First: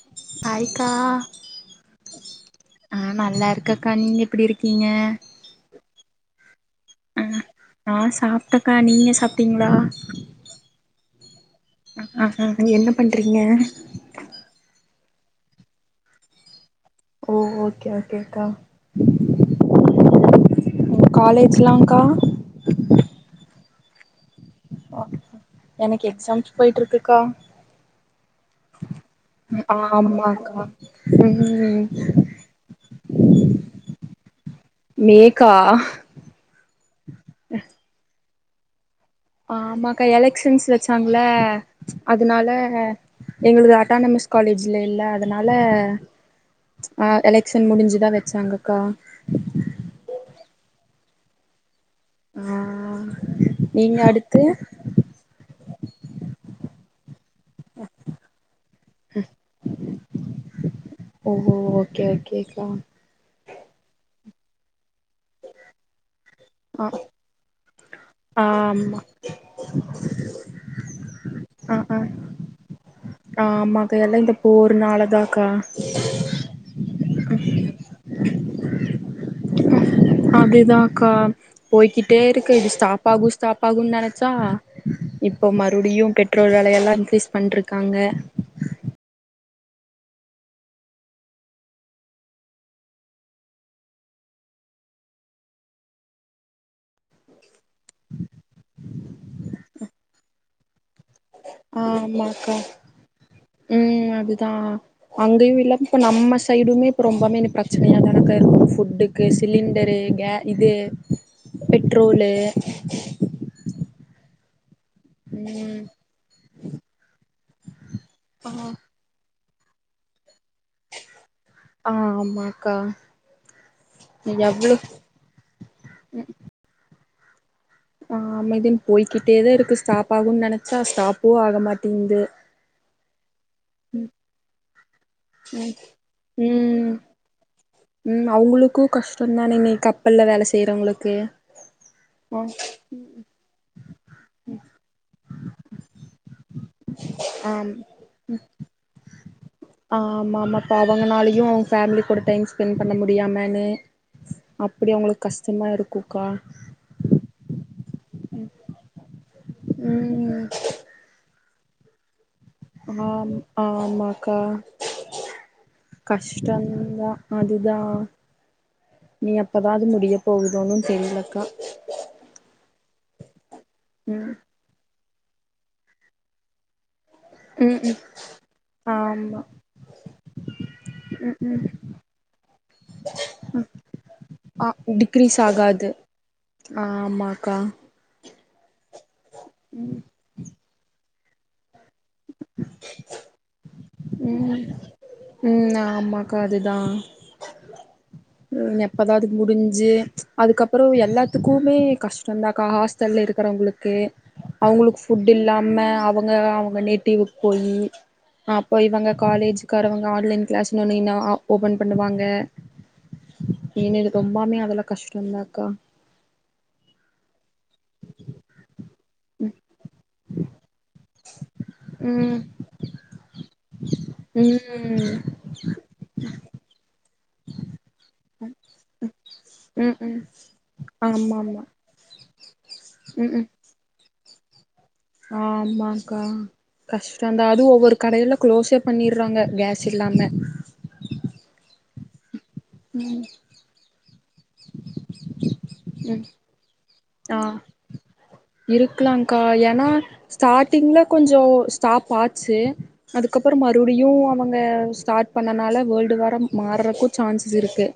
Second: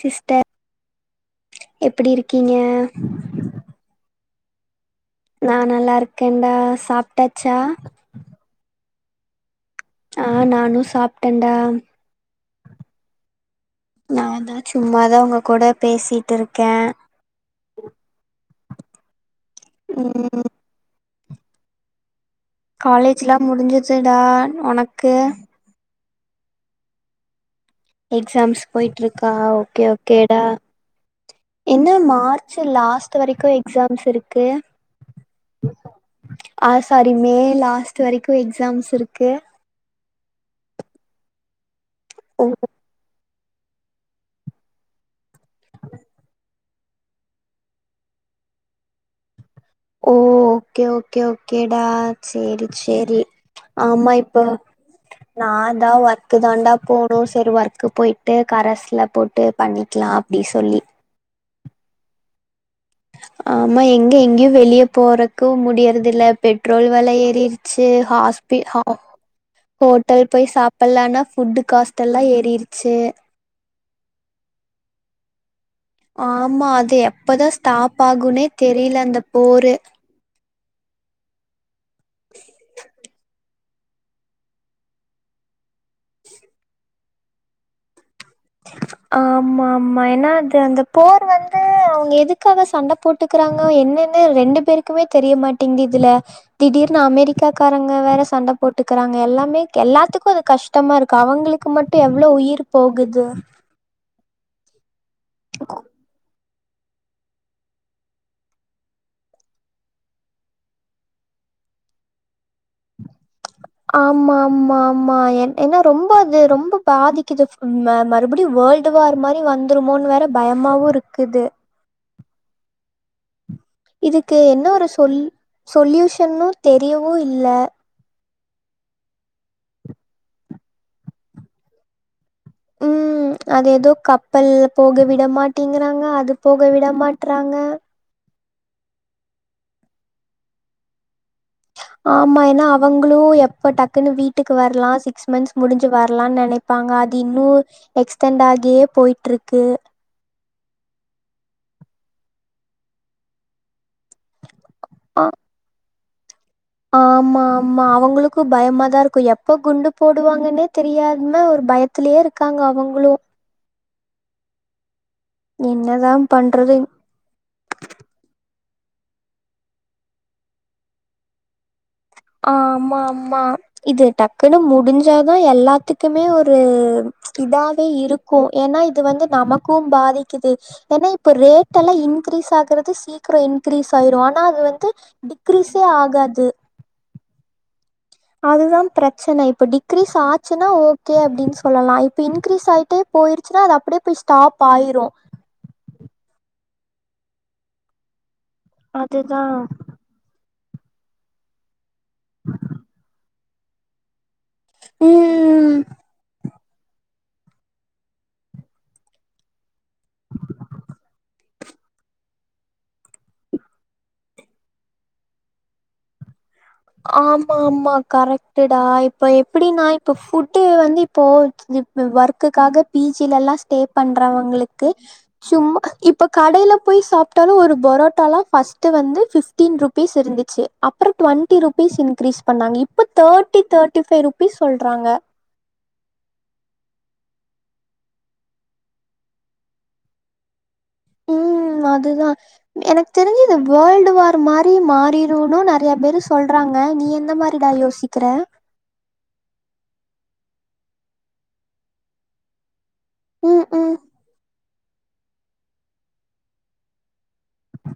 Sister ஹாய்கா எப்டி இருக்கீங்க ஆ நல்லா இருக் க்கா நீங்க எப்டி இருக்கீங்க நா நல்லா இருக்கேன்டா சாப்டாச்சா அக்கா நீ சாப்டிங்களா அ நானும் சாப்டேன்டா அ அ என்ன பண்றீங்க நா தா சும்மாதா உங்க கூட பேசிட்டு இருக்கேன் ஓ ஓகே ஓகேக்கா உம் காலேஜ்லாக்கா காலேஜ்லா முடிஞ்சுச்சுடா உனக்கு எனக்கு எக்ஸாம்ஸ் போய்ட்ருக்குக்கா எக்ஸாம்ஸ் போய்ட்டு இருக்கா ஓகே ஓகே டா ஆமாக்கா ம் என்ன மார்க் சு லாஸ்ட்டு வரைக்கு எக்ஸாம்ஸ் இருக்கு மேக்கா ஆஹ் சாரி மே லாஸ்ட் வரைக்கு எக்ஸ்ஸாம்ஸ்‌ இருக்கு ஆமாக்கா எலெக்ஷன்ஸ் வச்சாங்ள ஓ அதனால எங்கள்து அட்டானமஸ் காலேஜ் இல்லல்ல அதனால ஆஹ் எலெக்ஷன் முடிஞ்சுதா வச்சாங்கக்கா ஓ ஓகே ஓகே ஓகே டா சேரி ஆ சேரி நீங்க ஆமா இப்போ அடுத்து நா தா ஒர்க்கு தாண்டா போனு சரி ஒர்க்கு போய்ட்டு கரஸ்ல போட்டு பண்ணிக்லா அப்டி சொல்லி ஓஹோ ஓகே ஓகேக்கா ஆமா எங்க இங்கயு வெளிய போறக்கு முடியறதுல்ல ஆ பெட்ரோல் வெல ஏறிடுச்சு ஹாஸ்பி ஹா ஆமா ஹோட்டல் போய் சாப்புலானா ஃபுட்டு காஸ்டல்லா ஏறிருச்சு ஆஹ் ஆமாக்கா எல்லா இந்தப் போரு நாளதாக்கா ஆமா அது எப்பதா ஸ்டாப் ஆகுன்னே தெரில அந்த போரு அப்டிதாக்கா போய்க்கிட்டே இருக்கு இது ஸ்டாப் ஆகு ஸ்டாப் ஆகுன்னு நெனச்சா இப்போ மறுபடியு பெட்ரோல் வெலையெல்லா இன்கிரீஸ் பண்ட்டுருக்காங்க ஆமா ஆமா ஏன்னா அது அந்த போர் வந்து அவங்க எதுக்காக சண்ட போட்டுக் இருக்குறாங்க என்னன்னே ரெண்டு பேருக்குமே தெரிய மாட்டேங்குதுதுல திடீர்னு அமெரிக்க க்காக்காரங்க வேற சண்ட போட்டுக்கிறாங்க எல்லாமே எல்லாத்துக்கு அது கஷ்டமா இருக் கவங்களுக்கு மட்டு எவ்ளோ உயிர் போகுது உம் அதுதா அங்கயு இல்லாம இப்ப நம்ம சைடுமே இப்ப ரொம்பமே பிரச்சனையா தானேக்கா இருக்கு ஃபுட்டு க்கு சிலிண்டரு கே இது பெட்ரோலு ஆமா ஆமா ஆமா என் ம் ஏன்னா ரொம்ப அது ரொம்ப பாதிக்குது ஃபுல் மெம மறுபடி ஆ வேர்ல்டு வார் மாரி வந்துருமோன்னு வேற பயமாவு இருக்குது ஆஹ் ஆமாக்கா இதுக்கு என்ன எவ்ளோ ஒரு சொல் சொல்யூஷன்னு தெரியவு இல்ல ஆ அமைதின்னு போய்கிட்டேதா இருக்கு ஸ்டாப் ஆகுன்னு நினச்சா ஸ்டாப்பு ஆகமாட்டேங்து உம் அது ஏதோ கப்பல் போக ம் விடமாட்டிங்கிறாங்க அது போக ம் விடமாட் ட்ராங்க ம் அவுங்களுக்கு கஷ்டோ தானே இனி கப்பல்ல வேல செய்றவங்களுக்கு ஆமா ஏன்னா அவங்களு எப்ப டக்குன்னு வீட்டுக்கு வரலா சிக்ஸ் மந்த்ஸ் முடிஞ்சு வரலான்னு நெனைப் ப்பாங்க அது இன்னு எக்ஸ்டெண்ட் ஆயிட்டே போய்ட்டுருக்கு ஆ ஆமா ஆமா இப்ப அவங்கனாலயையு அவங்க ஃபேமிலி கூட டைம் ஸ்பெண்ட் பண்ண முடியாமன்னு அப்டி ஆ அவங்களுக்கு கஷ்டமா இருக்குக்கா ஆமா ஆமா அவங்களுக்கு பயமா தா இருக்கு எப் எப்போ குண்டு ம் போடுவாங்கன்னே தெரியாம ஒரு பயத்லயே இருக்காங்க அவுங்களு ஆம் ஆமாக்கா என்னதாம் பண்றதுங் கஷ்டந்தா அதுதா நீ எப்பதா அது முடியப் போகுதோனு தெரிலக்கா ஆமா ஆமா இது ம் டக்குன்னு முடிஞ்சு சாதா எல்லாத்துக்குமே ஒரு ம் இதாவே ம் இருக்கு ஏன்னா இது வந்து ஆமா நமக்கும் பாதிக்கிது என்னா இப்ப ரேட்டெல்லா இன்கிரீஸ் ஆகறது சீக்ரோ இன்கிரீஸ் ஆயிரு ஆனா அது ஆ வந்து டிக்ரீஸ் டிக்ரீஸே ஆகாது ஆகாது ஆமாக்கா அதுதாம் பிரச்சன இப்ப டிக்ரீஸ் ஆச்சுன்னா ஓகே அப்டின்ச் சொல்லலா இப்ப இன்கிரீஸ் ஆயிட்டேப் போயிருச்சுனா அது அப்டியேப் ம் ம் ஆமாக்கா அதுதா ம் எப்போதா அது அதுதா முடிஞ்சி அதுக்கப்புறோ எல்லாத்துக்குமே கஷ்டந்தாக்கா ஹாஸ்டல்ல இருக் க்கறவுங்ளுக்கு அவுங்குளுக் ஃபுட் ம் இல்லாம அவுங்க அவுங்க நேட்டிவுக் போயி அப்போ இவங்க காலேஜக்காரவங்க ஆன்லைன் கிளாஸ்னு ஒன்னு இன்னா ஆ ஓப்பன் பண்ணுவாங்க இனி இது ரொம்பாமே அதுல கஷ்டந்தாக்கா ஆமா ஆமா கரெக்ட்டுடா இப் போ எப்டினா இப்போ ஃபுட்டு வந்து இப்போ இதுப்ப ம் ஒர்க்குக்காக பி ஜிலல்லா ஸ்டேப் பண்றவங்களுக்கு ம் சும்மா இப்போக் கடைலப் போய் சாப்ட்டாலு ஒரு பரோட்டாலா ஃபஸ்ட்டு வந்து ஃபிஃப் டீன் ம் ருப்பீஸ் ம் இருந்துச்சு அப்பறம் ஆமா டுவென் ஆமா பீஸ் இன்கிரீஸ் பண்ணாங்க இப்போத் ம் தேர்டி தேர்டி ஃபை ருப்பீஸ் சொல்றாங்க ஆமாங்க்கா கஷ்டந்தா அது ஒவ்வொருக் கடையிலக் க்ளோஸேப் பண்ணிர்றாங்க கேஸ் இல்லாம ம் அதுதா எனக் ம் தெரிஞ்சி இத வேல்டு வாரு மாரி மாறிருனு நெறையா ம் பேரு சொல்றாங்க நீ எ இந்த ஆ மாரிடா யோசிக்கிறே இருக்கலாங்க்கா எனா ஸ்டார்டிங்ல கொஞ்சோ ஸ்டாப் ஆச்சு அதுக்கப்றோ ம் ம் மறுபுடியு அவங்க ஸ்டார்ட் பண்ணனால வேர்ல்டு வாரம் மார்றக்குத் சான்சஸ் இருக்குது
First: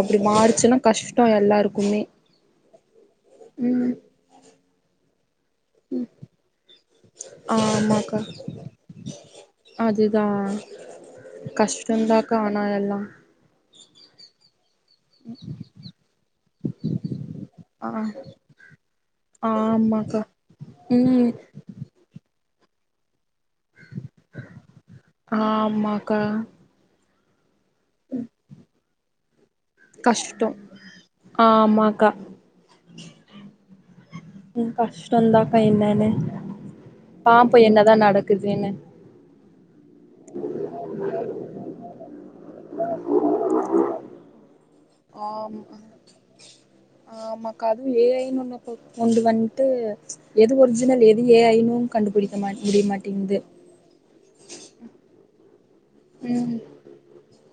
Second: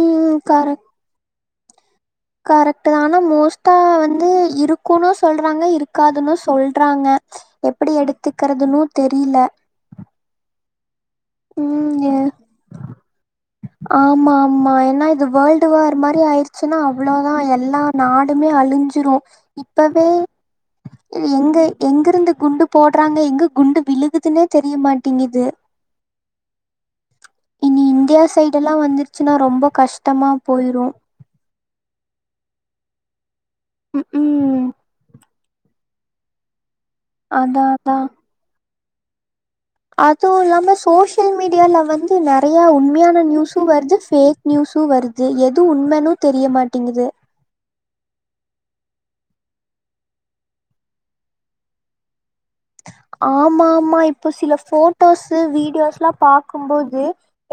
அப்டி ம் மாருச்சுனாக் கஷ்டோ எல்லாருக்குமே கரெக்ட்டுதா ஆனா மோஸ்ட்டா ம் வந்து இருக்குனு சொல்றாங்க இருக்காதுனு சொல் ட்றாங்க எப்புடி ஆமாக்கா எடுத்துக்கிறதுனு தெரில அதுதா ம். எ கஷ்டந்தாக்கா ஆனா எல்லா ஆமா ஆமா எனா இத் து வேர்ல்டு வார் மாரி ஆயிருச்சுன்னா அவ்ளோதா ஆ எல்லார் நாடுமே அழிஞ்சிரு இப்பவே ஆமாக்கா ம் எங்க எங்கிருந்து குண்டு போட்றாங்க எங்க குண்டு விழுகுதுன்னே தெரியமாட் ஆமாக்கா இனி இந்தியா சைடெல்லா வந்துருச்சுனா ரொம்பக் கஷ்டமாப் கஷ்டோ போயிரு ஆமாக்கா ம் கஷ்டந்தாக்கா என்னனு பாப்போ அதான், என்னதான் அதான். நடக்குதுன்னு அது இல்லாம சோஷியல் மீடியால வந்து நெறையா உண்மையான நியூஸு வருது ஃபேக் நியூஸு வருது எது ஆமா உண்மேன்னு தெரிய மாட்டேங்கிது காது ஏ ஐனு ஒன்னு வெப்போ கொண்டு வந்ட்டு எது ஒரிஜினல் எது ஏ ஐனு கண்டுபிடிக்க மாட் ஆமா ஆமா இப்போ சில போட்டோஸு வீடியோஸ்ல்லா ம் பாக்கும்போது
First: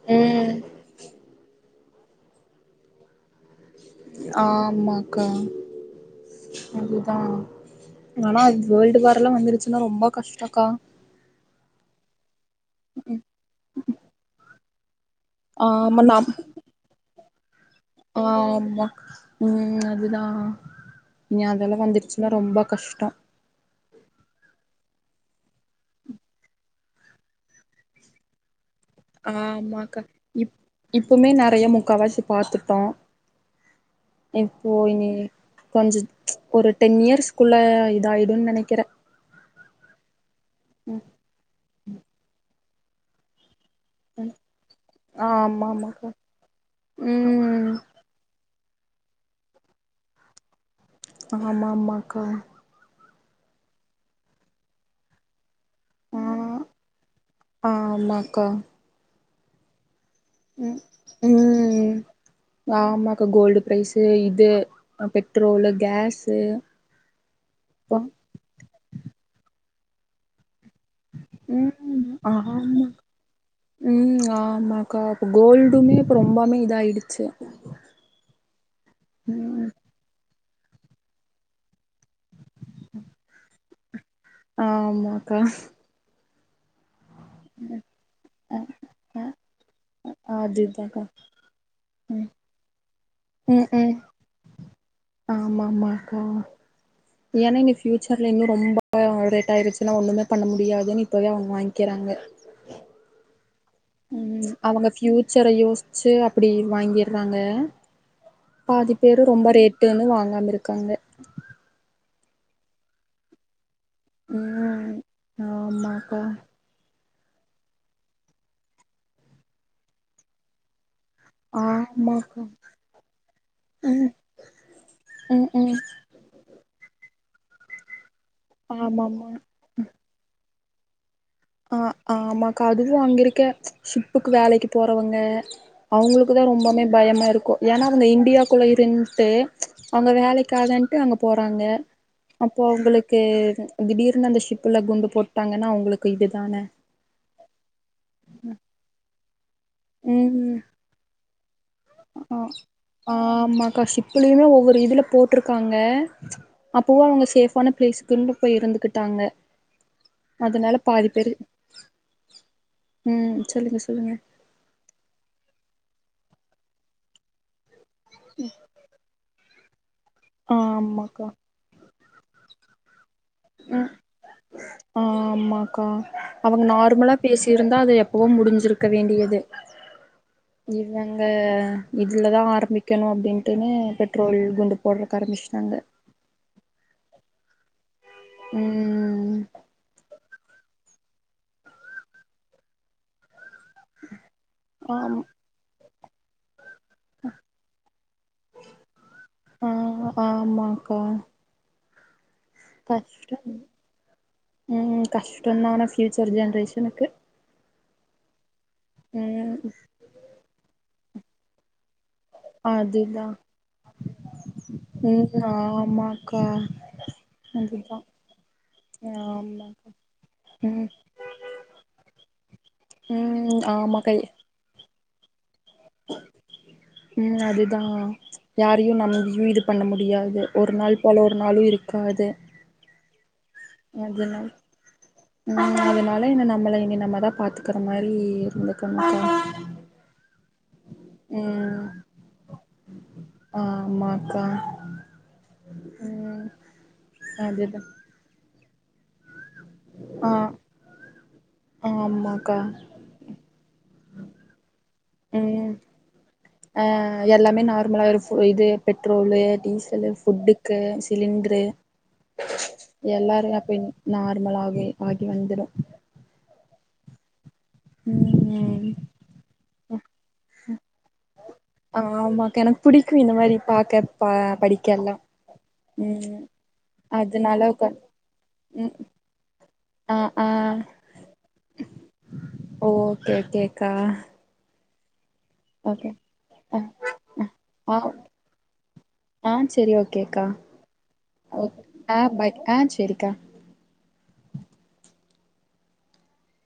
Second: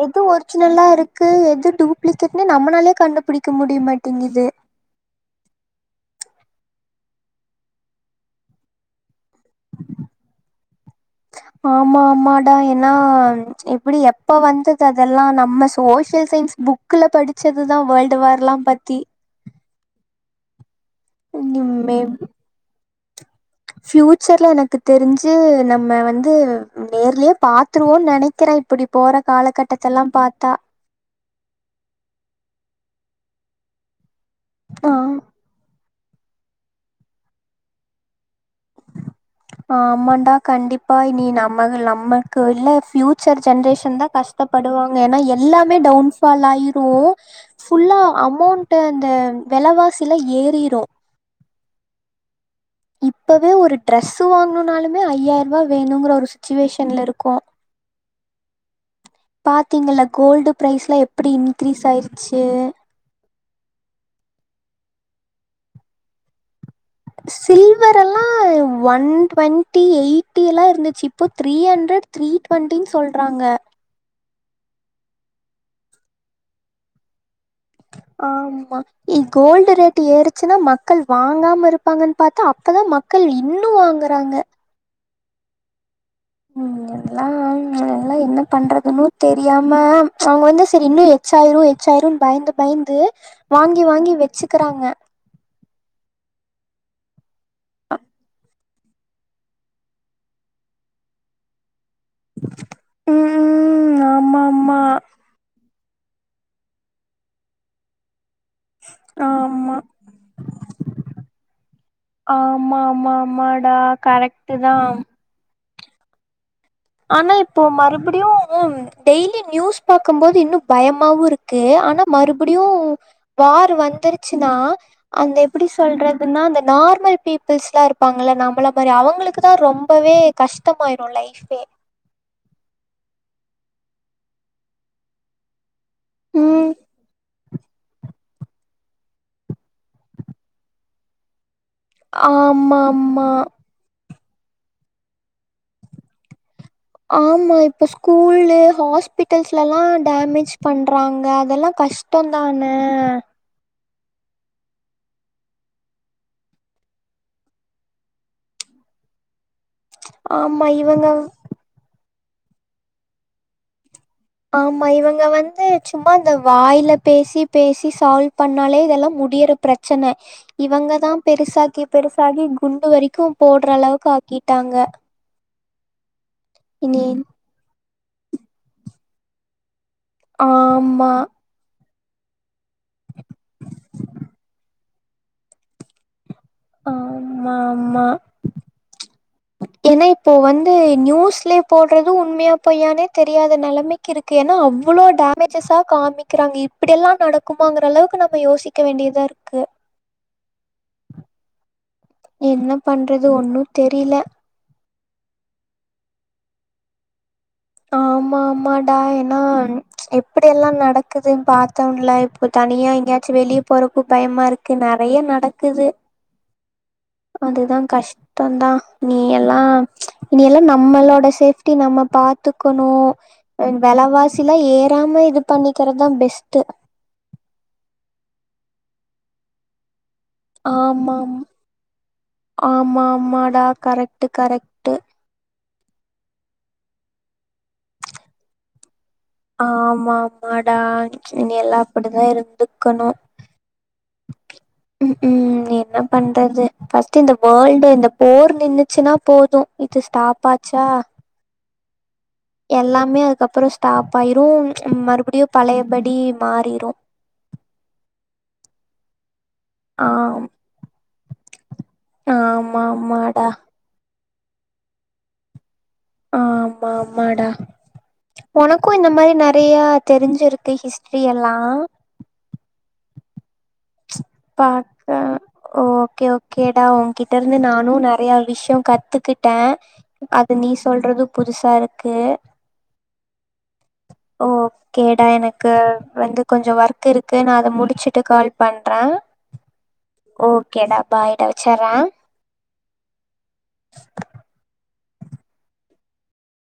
எது ம் ஒரிஜினல்லா இருக்கு எது டூப்ளிகேட்ன்னே நம்மளாலே கண்டுபிடிக் ஆமா க்கா அதுதா ஆனா அது வேர்ல்டு வார்ல்லா வந்துருச் ஆமா ஆமாடா என்னா இப்டி எப்ப வந்தது அதெல்லா நம்ம ஆமா சோசியல் நம் சயின்ஸ் புக் குள படிச்சது தா வேர்ல்டு வார்லா ஆமா பத்தி ம் அதுதா இனி ம் அதெல்லா மேம் வந்திருச்சினா ரொம்ப கஷ்டோ ஃபியூச்சர்ல எனக்கு தெரிஞ்சு நம்ம வந்து நேர்லேயே பாத்துருவோ நெனைக்கிறே இப்டி போற ஆமாக்கா காலகட்டத்தெல்லா பாத்தா இப் இப்பமே நெறையா முக்காவாசி பாத்துட்டோ இப்போ ஆ இனி கொஞ்சோ ஒரு டென் இயர்ஸ்குள்ள இதாயிடு நெனைக்கிறே ஆமாடா கண்டிப்பா இனி நம்ம நமக்கு இல்ல ஃபியூ ச்சர் ஜென்ரேஷன் தா கஷ்டப்படுவாங்க ஏனா ஆ ஆமா எல்லாமே ஆமாக்கா டவுன்ஃபால் ஆயிரு ம் ஃபுல்லா அமௌண்டு அந்த விலைவாசில ஏறிரு ஆமா ஆமாக்கா இப்பவே ஒரு டிரெஸ்சு வாங்கணும்னாலுமே ஐயா ருவா வேணுங்கற ஆ ஒரு சிச்சுவேஷன்ல இருக்கோ ஆமாக்கா பாத்திங்கள கோல்டு ப்ரைஸ்லா எப்டி இன்க்ரீஸ் ம் ஆயிருச்சு ஆமாக்கா கோல்டுப் ப்ரைஸு இது ஆ பெட்ரோல்லு கேஸு அப்ப சில்வரெல்லா ஒன் டுவெண்டி எயிட்டி எல்லா இருந்து சி இப்போ த்ரீ ஹண்ட்ரட் ம் த்ரீ ஆமா ட்வெண்ட்டினு சொல்றாங்க ம் ஆமாக்கா இப்ப கோல்டுமே இப்ப ரொம்பாமே இத ஆயிடுச்சு ஆமா இ ம் கோல்டு ரேட் டு ஏறுச்சுன்னா மக்கள் வாங்காம இருப்பாங்கனு பாத்தா அப்பதா மக்கள் இன்னு வாங்குறாங்க ஆமாக்கா ம் எல்லா எல்லா என்ன பண்றதுன்னு தெரியாம அவங்க வந்து சேரி அதுதாக்கா இன்னு எச்சாயிரு எச்சாயிருனு பயந்து பயந்து ம் வாங்கி ம் வாங்கி வச்சுக்குறாங்க ஆமா ஆமா அக்கா ஏனா இனி ஃப்யூச்சர்ல இன்னு ரொம்ப ரேட் ஆயிடுச்சுன்னா ஒண்ணுமே பண்ண முடியாதுன்னு இப்போவே அவுங்க வாங்கிறாங்க ம் ம் ஆமா ம் அவுங்க ஆமா ஃபியூச்சரை யோசிச்சு அப்டி வாங்கிறாங்க பாதி பேரு ரொம்ப ஆமா ரேட்டுன்னு வாங்காம இருக்காங்க ஆமா ஆமா ஆமாடா கரெக்ட் தா ம் ஆமாக்கா ஆனா இப்போ மறுபடியு டெய்லி நியூஸ் பாக்கம்போது இன்னு பயமாவு இருக் கு ஆனா ஆமாக்கா மறுபடியு வார் வந்துருச்சுன்னா அந்த ம் எப்டி ம் சொல்ற துன்னா அந்த நார்மல் பீப்புள்ஸ்லா இருப்பாங்கள்ல நம்மள மாரி ஆமாமா அவுங்களுக்கு தா ரொம்பவே கஷ் டமா ஆயிரு ஃலைபே அ ஆமாக்கா அதுவு அங்க இருக்க ஷிப்புக்கு வேலைக்கு போறவங்க அவுங்களுக்கு தா ம் ரொம்பவே பயமா இருக்கு ஏனா அவுங்க இந்தியாக்குள்ள இருந்துட்டு அவுங்க வேலைக்காதன்ட்டு அங்க போறாங்க அப்போ ஆமா அவுங்களுக்கு ஆமா திடீர்னு அந்த ஷிப்புல குண்டு போட்டாங்கன்னா அவுங்களுக்கு இதுதானே ஆமா இப்ப ஸ்கூல்ல ஹாஸ்பிட்டல்ஸ்லலா டாமேபிஜ் பண் ட்றாங்க அதெல்லா கஷ் அ ஆமாக்காஷ் இப்பயிமே ஒவ்வொரு இதுல போட்டிருக்காங்க அப்பவு அவங்க சேஃபான பிளேஸ்க்குன்னு போய் இருந்துகிட்டாங்க ஆமா அதனால பாதி இவங்க பேரு ம் சொல்லுங்க சொல்லுங்க ஆமா இவங்க வந்து சும்மா இந்த வாயில பேசி பேசி சால்வ் பண்ணாலே இதெல்லா முடியற பிரச்சன இவங்க தா ஆமாக்கா பெருசாக்கி பெருசாகி குண்டு வரைக்கு போடுற அளவுக்கு ஆக்கிட்டாங்க ஆமாக்கா அவங்க இனி நார்மலா பேசியிருந்தா அது எப்பவோ முடிஞ்சிருக்க வேண்டியது ஆமா இவங்க இதில தா ஆரம்பிக்கணு அப்டின்ட்டுனே பெட்ரோல் குண்டு போடுறக் ஆரமிச்டாங்க ஆமா ஆமா ம் ஏன்னா இப்போ வந்து நியூஸ்லயே போடுறது உண்மையா பொய்யானே தெரியாத நெலமைக்கு இருக்கு ஏன்னா அவ்ளோ ஆம் டேமேஜஸா காமிக்கிறாங்க இப்டில்லா நடக்குமாங்குற அளவுக்கு நம்ம யோசிக்க வேண்டியதா இருக்கு ஆ ஆமாக்கா என்ன பண்ணுறது கஷ்டம் ஒன்னு தெரியில ம் கஷ்டோ தா ஆனா ஃபியூச்சர் ஜென்ரேஷனுக்கு ஆமா ஆமாடா ஏன்னா ம் எப்டி எல்லா நடக்குதுன்னு பாத்தோம்ல இப் இப்ப தனியா அதுதா எங்கயாச்சு வெளிய போறக்கு பயமா இருக்கு நறைய ம் நடக்குது ஆமாக்கா அதுதா கஷ்டதா நீ எல்லா ஆமாக்கா இனி எல்லா ம் நம்மளோட சேஃப்டி நம்ம பாத் க்குனு ம் ஆமாக்கா வெலவாசிலா ஏறாம இது பண்ணிக்கறதா பெஸ்ட்டு ம் அதுதா யாரையு நம்பியு இது பண்ண முடியாது ஒரு நாள் ஆமா போல ஒரு நாளு இருக்காது ஆமா மாடா அதுன ம் அதனால என்ன நம்மள இனி நம்ம தா பாத்துக்கிற மாரி இருந்துக்கனுகா ஆமா ஆமாடா நீ எல்லா ம் அப்டித்தா இருந்துக்கணு ஆமாக்கா ம் என்ன ம் பண்றது ஃபஸ்ட் இந்த அதுதா வேர்ல்டு இந்த போர் நின்ச்சுனா போது இது ஆ ஸ்டாப் ஆச்சா ஆமாக்கா எல்லாமே அதுக்கப்புறோ ஸ்டாப் ஆயிரு மறுபடியு ம் பழையபடி ஆ மாறிரு எல்லாமே நார்மலா இது பெட்ரோலு டீசலு ஆம் ஃபுட்டுக்கு சிலிண்டரு ஆமா ஆமாடா எல்லாரஅப்பின் நார்மல் ஆகி ஆகி வந்துரு ஆ ஆமா ஆமாடா ம் உனக்கு இந்த மாரி ந தீயா தெரிஞ்சிருக்கு ஹிஸ்ட்ரி எல்லா ஆ ஆமா எனக்கு பிடிக்கு இந்த மாரி பாக்க படிக்க எல்லா பாக்க ஓகே ம் ஓகேடா உன்கிட்ட இருந்து அதனால உக்கா நானு நிறைய விஷயோ ம் கத்துக்கிட்டே ஆ ஆ அது நீ சொல்றது புதுசா இருக்கு ஓகே ஓகே கா ஓ கேடா எனக் கு வந்து கொஞ்சம் ஆ ஒர்க் இருக்கு நா அத ஆ முடிச்சுட்டு கால் பண்றே ஆ செரி ஓகேக்கா ஓகேடா பாய்டா ஓ வச்சுட்ற ஆ பாய் ஆ செரிக்கா